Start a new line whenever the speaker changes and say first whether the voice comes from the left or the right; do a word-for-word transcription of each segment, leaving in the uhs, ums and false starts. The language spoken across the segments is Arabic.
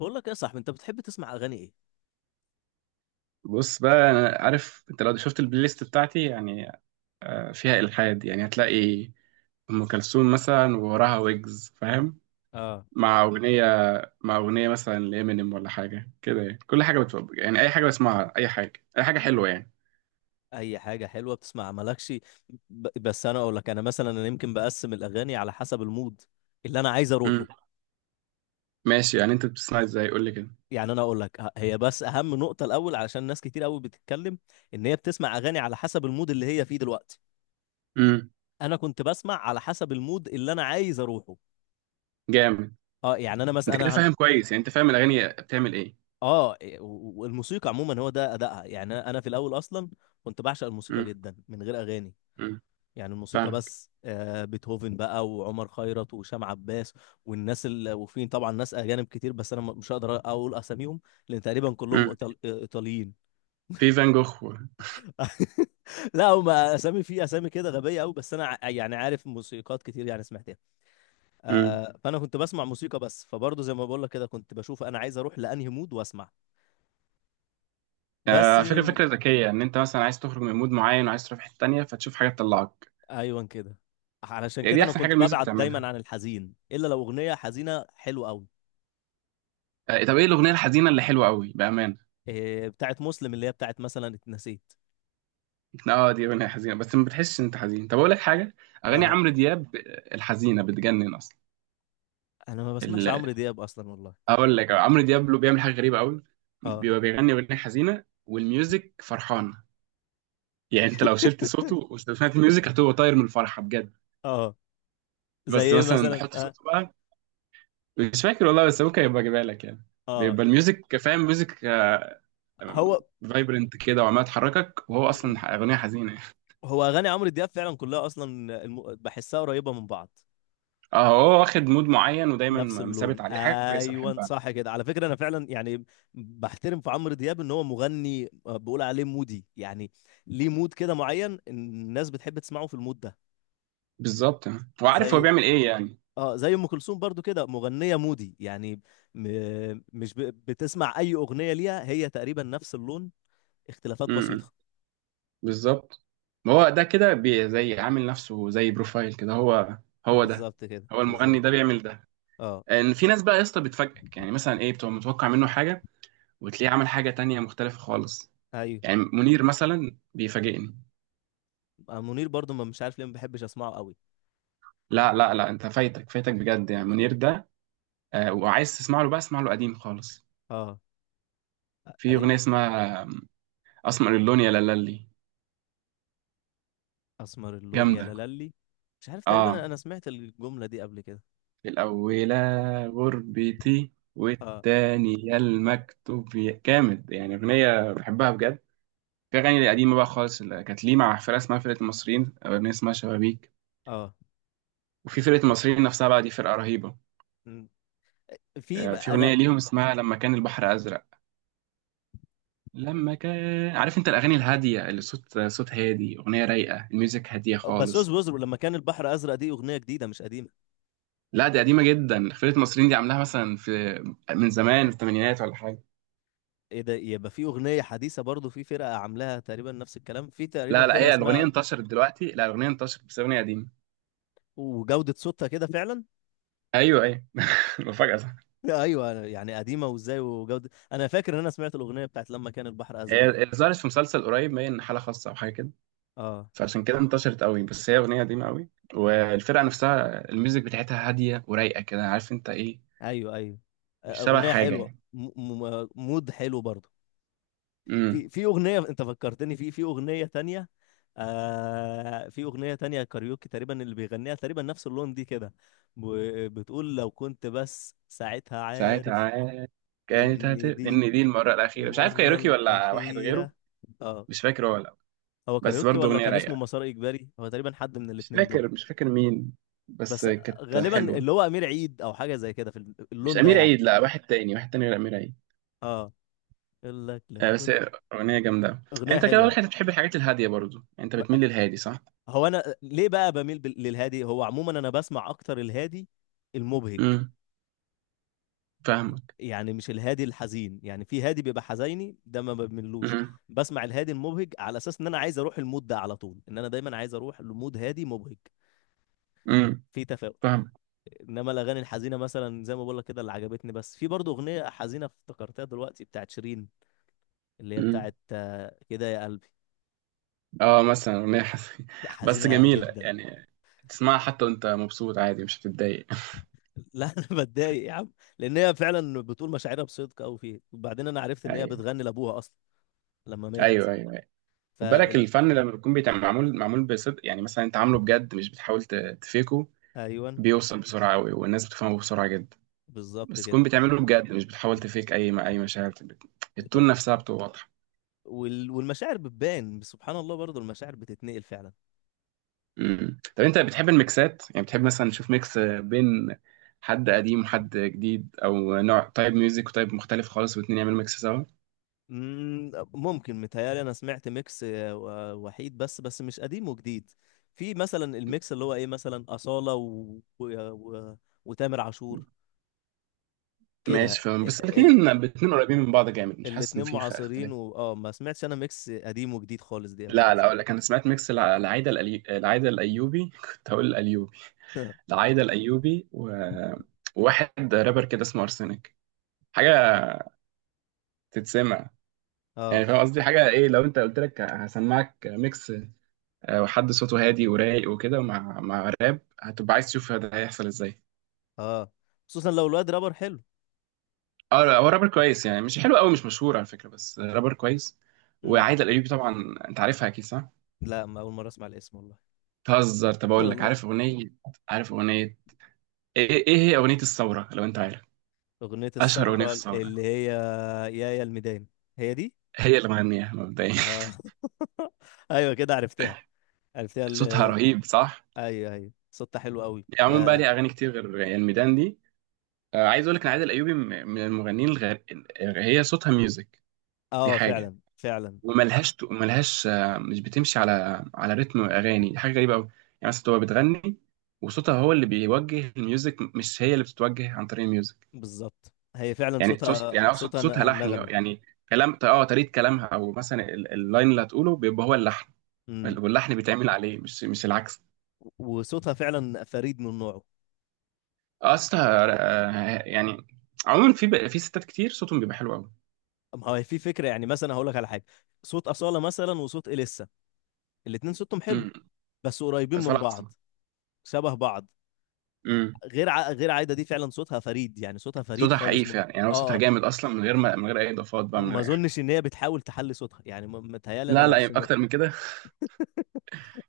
left: بقول لك إيه يا صاحبي؟ انت بتحب تسمع اغاني ايه؟
right: بص بقى، انا عارف انت لو شفت البلاي ليست بتاعتي يعني. آه، فيها الحاد يعني، هتلاقي ام كلثوم مثلا، ووراها ويجز، فاهم؟
left: اه،
right: مع اغنيه مع اغنيه مثلا لامينيم، ولا حاجه كده يعني. كل حاجه بتفق، يعني اي حاجه بسمعها، اي حاجه، اي حاجه حلوه يعني.
left: اي حاجه حلوه بتسمع مالكش. ب... بس انا اقول لك، انا مثلا انا يمكن بقسم الاغاني على حسب المود اللي انا عايز اروحه.
right: امم ماشي، يعني انت بتسمع ازاي؟ قول لي كده.
left: يعني انا اقول لك ه- هي بس اهم نقطه الاول، علشان ناس كتير قوي بتتكلم ان هي بتسمع اغاني على حسب المود اللي هي فيه دلوقتي.
right: امم
left: انا كنت بسمع على حسب المود اللي انا عايز اروحه.
right: جامد.
left: اه يعني انا
right: انت
left: مثلا
right: كده
left: انا هن...
right: فاهم كويس، يعني انت فاهم الاغاني بتعمل ايه.
left: اه إيه، و- و- والموسيقى عموما هو ده ادائها. يعني انا أنا في الاول اصلا كنت بعشق الموسيقى
right: امم
left: جدا من غير اغاني.
right: امم
left: يعني الموسيقى
right: فاهمك.
left: بس، آه، بيتهوفن بقى وعمر خيرت وهشام عباس والناس ال... وفي طبعا ناس اجانب كتير، بس انا م- مش هقدر اقول اساميهم، لان تقريبا كلهم
right: امم
left: إيطال... ايطاليين.
right: في فان جوخ و-
left: لا، هم اسامي، في اسامي كده غبيه قوي، بس انا ع- يعني عارف موسيقات كتير يعني سمعتها.
right: امم
left: آه، فانا كنت بسمع موسيقى بس، فبرضه زي ما بقول لك كده، كنت بشوف انا عايز اروح لانهي مود واسمع. بس.
right: آه، فكرة فكرة ذكية، إن أنت مثلا عايز تخرج من مود معين، وعايز تروح في حتة تانية، فتشوف حاجة تطلعك.
left: ايوه كده. علشان
right: يعني
left: كده
right: دي
left: انا
right: احسن حاجه
left: كنت
right: الميوزك
left: ببعد
right: بتعملها.
left: دايما عن الحزين، الا لو اغنيه حزينه حلوه قوي.
right: آه، طب ايه الاغنيه الحزينه اللي حلوه قوي؟ بامانه.
left: إيه، بتاعت مسلم، اللي هي بتاعت مثلا اتنسيت.
right: اه، دي اغنيه حزينه، بس ما بتحسش ان انت حزين. طب اقول لك حاجه، اغاني
left: اه.
right: عمرو دياب آه، الحزينه بتجنن اصلا.
left: انا ما بسمعش
right: ال-
left: عمرو دياب اصلا والله.
right: اقول لك، آه، عمرو دياب له بيعمل حاجه غريبه قوي.
left: اه.
right: بيبقى بيغني اغنيه حزينه والميوزك فرحانه. يعني انت لو شلت صوته وسمعت الميوزك، هتبقى طاير من الفرحه بجد.
left: اه، زي
right: بس
left: ايه
right: مثلا
left: مثلا؟
right: حط
left: اه.
right: صوته بقى. مش فاكر والله، بس ممكن يبقى اجيبها لك يعني.
left: اه.
right: بيبقى الميوزك فاهم، ميوزك
left: هو.
right: فايبرنت كده، وعمال تحركك، وهو اصلا
left: مم.
right: اغنيه حزينه.
left: هو اغاني عمرو دياب فعلا كلها اصلا الم... بحسها قريبه من بعض.
right: اهو، واخد مود معين،
left: نفس
right: ودايما مثابت
left: اللون،
right: عليه، حاجه كويسه
left: ايوه
right: بحبها.
left: صح كده. على فكره انا فعلا يعني بحترم في عمرو دياب ان هو مغني، آه، بقول عليه مودي يعني. ليه مود كده معين الناس بتحب تسمعه في المود ده.
right: بالظبط، هو عارف هو
left: زي،
right: بيعمل ايه يعني.
left: اه، زي ام كلثوم برضو كده مغنيه مودي يعني. م... مش ب... بتسمع اي اغنيه ليها هي تقريبا نفس اللون، اختلافات
right: امم
left: بسيطة.
right: بالظبط. ما هو ده كده بي- زي عامل نفسه زي بروفايل كده، هو هو ده
left: بالظبط كده،
right: هو
left: بالظبط.
right: المغني ده بيعمل ده.
left: اه.
right: ان في ناس بقى يا اسطى بتفاجئك، يعني مثلا ايه، بتبقى متوقع منه حاجه، وتلاقيه عمل حاجه تانية مختلفه خالص.
left: ايوه.
right: يعني منير مثلا بيفاجئني.
left: آه، منير برضو ما مش عارف ليه ما بحبش اسمعه قوي.
right: لا لا لا، انت فايتك فايتك بجد يعني. منير ده، آه، وعايز تسمع له بقى، اسمع له قديم خالص.
left: اه.
right: في
left: قديم.
right: اغنيه اسمها آه، اسمر اللون يا لالي.
left: اسمر اللون يا
right: جامده.
left: لالي. مش عارف، تقريبا انا
right: اه،
left: أنا سمعت الجملة دي قبل كده.
right: الأولى غربتي،
left: اه.
right: والتانية المكتب، يا- جامد يعني، أغنية بحبها بجد. في أغاني قديمة بقى خالص، اللي كانت ليه مع فرقة اسمها فرقة المصريين، أو أغنية اسمها شبابيك.
left: اه.
right: وفي فرقة المصريين نفسها بقى، دي فرقة رهيبة.
left: م. في
right: آه،
left: بقى-
right: في
left: انا.
right: أغنية ليهم اسمها لما كان البحر أزرق. لما كان، عارف أنت الأغاني الهادية اللي صوت صوت هادي، أغنية رايقة، الميوزك هادية
left: بسوس
right: خالص.
left: بوزر، لما كان البحر ازرق دي اغنية جديدة مش قديمة.
right: لا، دي قديمة جدا. فرقة المصريين دي عاملاها مثلا في، من زمان، في الثمانينات ولا حاجة.
left: ايه ده؟ يبقى في اغنية حديثة برضو، في فرقة عاملاها تقريبا نفس الكلام، في تقريبا
right: لا لا،
left: فرقة
right: هي الأغنية
left: اسمها.
right: انتشرت دلوقتي، لا الأغنية انتشرت بس أغنية قديمة.
left: وجودة صوتها كده فعلا.
right: أيوه أيوه. مفاجأة، صح؟
left: ايوه، يعني قديمة وازاي وجودة. انا فاكر ان انا سمعت الاغنية بتاعت لما كان البحر ازرق
right: هي
left: دي.
right: هي ظهرت في مسلسل قريب باين، حالة خاصة أو حاجة كده.
left: اه.
right: فعشان كده انتشرت قوي، بس هي أغنية قديمة قوي. والفرقة نفسها الميوزك بتاعتها هادية ورايقة كده، عارف أنت إيه.
left: ايوه ايوه،
right: مش شبه
left: اغنيه
right: حاجة
left: حلوه،
right: يعني.
left: م- م- مود حلو برضه.
right: امم
left: في في اغنيه، انت فكرتني في في اغنيه تانية. آه، في اغنيه تانية كاريوكي تقريبا اللي بيغنيها، تقريبا نفس اللون دي كده. ب- بتقول لو كنت بس ساعتها
right: ساعتها
left: عارف
right: عاد، كانت هت،
left: ان دي
right: إن دي المرة الأخيرة، مش عارف
left: المره
right: كايروكي ولا واحد
left: الاخيره.
right: غيره.
left: اه.
right: مش فاكر هو ولا لأ.
left: هو
right: بس
left: كاريوكي
right: برضه
left: ولا
right: أغنية
left: كان اسمه
right: رايقة.
left: مسار اجباري، هو تقريبا حد من
right: مش
left: الاتنين دول.
right: فاكر مش فاكر مين، بس
left: بس
right: كانت
left: غالبا
right: حلوة.
left: اللي هو امير عيد او حاجه زي كده في
right: مش
left: اللون ده
right: أمير
left: يعني.
right: عيد، لا، واحد تاني، واحد تاني غير أمير عيد.
left: اه. يقول لك لو
right: آه، بس
left: كنت.
right: هي أغنية جامدة يعني.
left: اغنيه
right: أنت كده
left: حلوه.
right: واضح، أنت بتحب الحاجات الهادية برضو، يعني أنت بتميل للهادي، صح؟
left: هو انا ليه بقى بميل بال- للهادي؟ هو عموما انا بسمع اكتر الهادي المبهج.
right: امم فاهمك.
left: يعني مش الهادي الحزين، يعني في هادي بيبقى حزيني ده ما بملوش.
right: امم
left: بسمع الهادي المبهج على اساس ان انا عايز اروح المود ده على طول، ان انا دايما عايز اروح لمود هادي مبهج،
right: امم
left: في تفاؤل.
right: فاهمك.
left: انما الاغاني الحزينه مثلا زي ما بقول لك كده، اللي عجبتني، بس في برضه اغنيه حزينه افتكرتها دلوقتي بتاعت شيرين، اللي هي
right: امم
left: بتاعت، آه، كده يا قلبي.
right: اه، مثلا أغنية حس...
left: دي
right: بس
left: حزينه
right: جميلة
left: جدا.
right: يعني. تسمعها حتى وأنت مبسوط، عادي مش هتتضايق.
left: لا انا بتضايق يا عم، لان هي فعلا بتقول مشاعرها بصدق قوي فيه. وبعدين انا عرفت ان هي
right: ايوه
left: بتغني لابوها اصلا لما مات.
right: ايوه ايوه أيوة. خد بالك،
left: فال.
right: الفن لما بيكون بيتعمل معمول معمول بصدق، يعني مثلا انت عامله بجد، مش بتحاول ت- تفيكه،
left: ايوه.
right: بيوصل بسرعه قوي، والناس بتفهمه بسرعه جدا.
left: بالظبط
right: بس
left: كده.
right: تكون بتعمله بجد، مش بتحاول تفيك اي اي مشاعر بت- التون نفسها بتبقى واضحه.
left: وال... والمشاعر بتبان، سبحان الله، برضو المشاعر بتتنقل فعلا.
right: مم. طب انت بتحب الميكسات؟ يعني بتحب مثلا تشوف ميكس بين حد قديم وحد جديد، او نوع تايب ميوزك وتايب مختلف خالص، والاتنين يعملوا ميكس سوا.
left: مم، ممكن. متهيألي انا سمعت ميكس، آه، و- وحيد، بس بس مش قديم وجديد. في مثلا الميكس اللي هو ايه، مثلا أصالة و... و... و... وتامر عاشور كده
right: ماشي، فاهم.
left: ال...
right: بس
left: ال...
right: الاتنين الاتنين قريبين من بعض جامد، مش حاسس ان
left: الاتنين
right: في خ-
left: معاصرين
right: اختلاف.
left: و... اه ما سمعتش انا ميكس قديم وجديد خالص دي قبل
right: لا
left: كده.
right: لا، اقول لك، انا سمعت ميكس الع- العايده الألي... العايده الايوبي. كنت هقول الايوبي. العايده الايوبي و... وواحد رابر كده اسمه ارسنك، حاجه تتسمع. يعني
left: اه.
right: فاهم قصدي، حاجه ايه لو انت قلت لك هسمعك ميكس، آه، وحد صوته هادي ورايق وكده، مع مع راب، هتبقى عايز تشوف ده هيحصل ازاي.
left: اه، خصوصا لو الواد رابر حلو.
right: اه، لا، هو رابر كويس يعني، مش حلو قوي، مش مشهور على فكره، بس رابر كويس.
left: امم.
right: وعايده الايوبي طبعا انت عارفها اكيد، صح؟
left: لا، ما اول مره اسمع الاسم والله.
right: تهزر؟ طب اقول لك،
left: والله.
right: عارف اغنيه عارف اغنيه، ايه ايه هي اغنيه الثوره لو انت عارف.
left: اغنيه
right: اشهر اغنيه
left: الثوره
right: في الثوره،
left: اللي هي يا يا الميدان. هي دي.
right: هي اللي مغنيها مبدئيا.
left: اه. ايوه كده، عرفتها. عرفتها
right: صوتها
left: ال...
right: رهيب، صح؟
left: ايوه ايوه، صوتها حلو قوي،
right: يعني عموما بقى
left: اه.
right: ليها اغاني كتير غير يعني الميدان دي. آه، عايز اقول لك ان عايده الايوبي م- من المغنيين الغير. هي صوتها ميوزك، دي
left: اه،
right: حاجه.
left: فعلا فعلا.
right: وملهاش ملهاش آه، مش بتمشي على على رتم اغاني، دي حاجه غريبه قوي. يعني مثلا تبقى بتغني، وصوتها هو اللي بيوجه الميوزك، مش هي اللي بتتوجه عن طريق الميوزك.
left: بالظبط. هي فعلا
right: يعني تص...
left: صوتها،
right: يعني اقصد
left: صوتها
right: صوتها
left: ن-
right: لحني
left: نغمي.
right: يعني. كلام، اه طريقه كلامها، او مثلا ال- اللاين اللي هتقوله بيبقى هو اللحن،
left: امم.
right: واللحن بيتعمل عليه، مش مش العكس.
left: وصوتها فعلا فريد من نوعه.
right: اصلها آه، يعني، عموما في ب- في ستات كتير صوتهم بيبقى حلو قوي.
left: ما هو في فكره، يعني مثلا هقول لك على حاجه، صوت اصاله مثلا وصوت اليسا، الاتنين صوتهم حلو،
right: امم
left: بس قريبين
right: بس
left: من
right: ولا
left: بعض،
right: احسن.
left: شبه بعض.
right: امم
left: غير ع... غير عايده دي فعلا صوتها فريد، يعني صوتها فريد
right: صوتها حقيقي
left: خالص من.
right: فعلا، يعني هو صوتها
left: اه.
right: جامد اصلا، من غير ما من غير اي اضافات بقى، من
left: ما
right: غير اي حاجه.
left: اظنش ان هي بتحاول تحلي صوتها، يعني م- متهيالي انا
right: لا
left: لو
right: لا، يبقى
left: سمعت.
right: اكتر من كده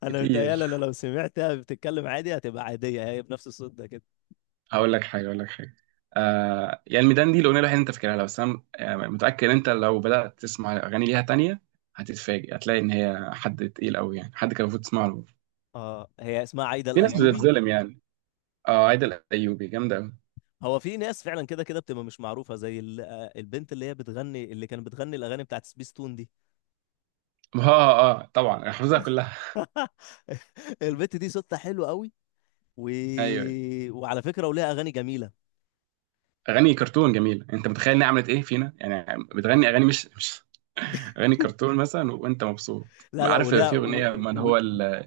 left: انا متهيالي
right: كتير.
left: انا لو سمعتها بتتكلم عادي هتبقى عاديه هي بنفس الصوت ده كده.
right: اقول لك حاجه، اقول لك حاجه، آه يعني الميدان دي الاغنيه الوحيده اللي انت فاكرها لها، بس انا آه، متاكد ان انت لو بدات تسمع اغاني ليها تانية، هتتفاجئ، هتلاقي ان هي حد تقيل قوي يعني، حد كان المفروض تسمع له.
left: اه، هي اسمها عايده
right: في ناس والله
left: الايوبي.
right: بتتظلم يعني. اه، عايده الايوبي جامده قوي.
left: هو في ناس فعلا كده كده بتبقى مش معروفه زي ال... آه، البنت اللي هي بتغني، اللي كانت بتغني الاغاني بتاعت سبيس تون دي.
right: اه اه، آه، طبعا انا حافظها كلها.
left: البنت دي صوتها حلو قوي. و...
right: ايوه ايوه،
left: وعلى فكره وليها اغاني جميله.
right: اغاني كرتون جميله. انت متخيل انها عملت ايه فينا يعني، بتغني اغاني مش، مش اغاني كرتون مثلا وانت مبسوط.
left: لا لا،
right: عارف
left: وليها
right: في
left: و...
right: اغنيه من
left: و...
right: هو ال-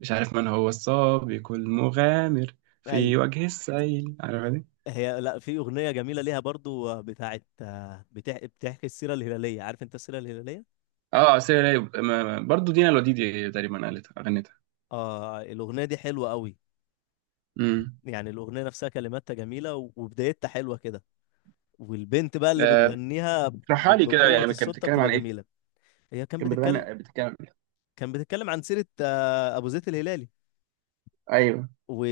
right: مش عارف، من هو السابق المغامر،
left: أي...
right: في وجه السيل، عارفها دي.
left: هي، لا، في اغنيه جميله ليها برضو، آه، بتاعت، آه، بتح... بتحكي السيره الهلاليه، عارف انت السيره الهلاليه؟
right: اه، سير رايب، ما- ما- برضو دينا الوديدي تقريبا قالتها، غنتها.
left: اه الاغنيه دي حلوه قوي.
right: امم
left: يعني الاغنيه نفسها كلماتها جميله، و- وبدايتها حلوه كده، والبنت بقى اللي
right: آه،
left: بتغنيها ب...
right: اشرحها لي كده،
left: بقوه
right: يعني كانت
left: الصوت
right: بتتكلم
left: بتبقى
right: عن ايه؟
left: جميله. هي كان
right: كانت بتغني،
left: بتتكلم.
right: بتتكلم.
left: كان بتتكلم عن سيره، آه، ابو زيد الهلالي
right: ايوه.
left: و...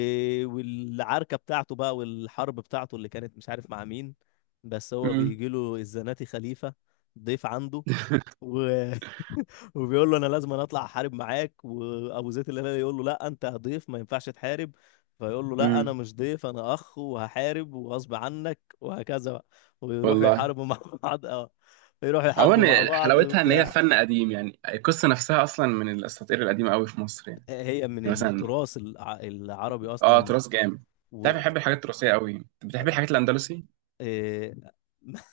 left: والعركه بتاعته بقى، والحرب بتاعته اللي كانت مش عارف مع مين، بس هو
right: امم
left: بيجي له الزناتي خليفه ضيف عنده و... وبيقول له انا لازم أنا اطلع احارب معاك، وابو زيد الهلالي يقول له لا انت ضيف ما ينفعش تحارب. فيقول له لا، انا
right: امم
left: مش ضيف انا اخ، وهحارب وغصب عنك وهكذا بقى، ويروحوا
right: والله.
left: يحاربوا مع بعض. اه، يروحوا يحاربوا مع
right: عموما
left: بعض
right: حلاوتها ان هي
left: وبتاع.
right: فن قديم، يعني القصه نفسها اصلا من الاساطير القديمه قوي في مصر يعني.
left: هي من
right: يعني مثلا،
left: التراث الع- العربي
right: اه
left: اصلا.
right: تراث جامد.
left: و...
right: تعرف، بحب الحاجات التراثيه قوي، بتحب الحاجات الاندلسي.
left: إيه...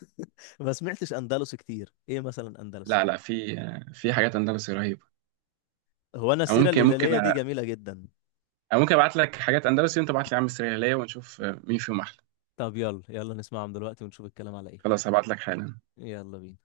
left: ما سمعتش اندلسي كتير، ايه مثلا اندلسي؟
right: لا لا، في آه، في حاجات اندلسي رهيبه.
left: هو انا
right: أو
left: السيره
right: ممكن ممكن،
left: الهلاليه دي جميله جدا.
right: انا ممكن ابعت لك حاجات اندلسي وانت ابعت لي يا عم السرياليه، ونشوف آه، مين فيهم احلى.
left: طب يلا، يلا نسمعهم دلوقتي ونشوف الكلام على ايه.
right: خلاص، هبعت لك حالا.
left: يلا بينا.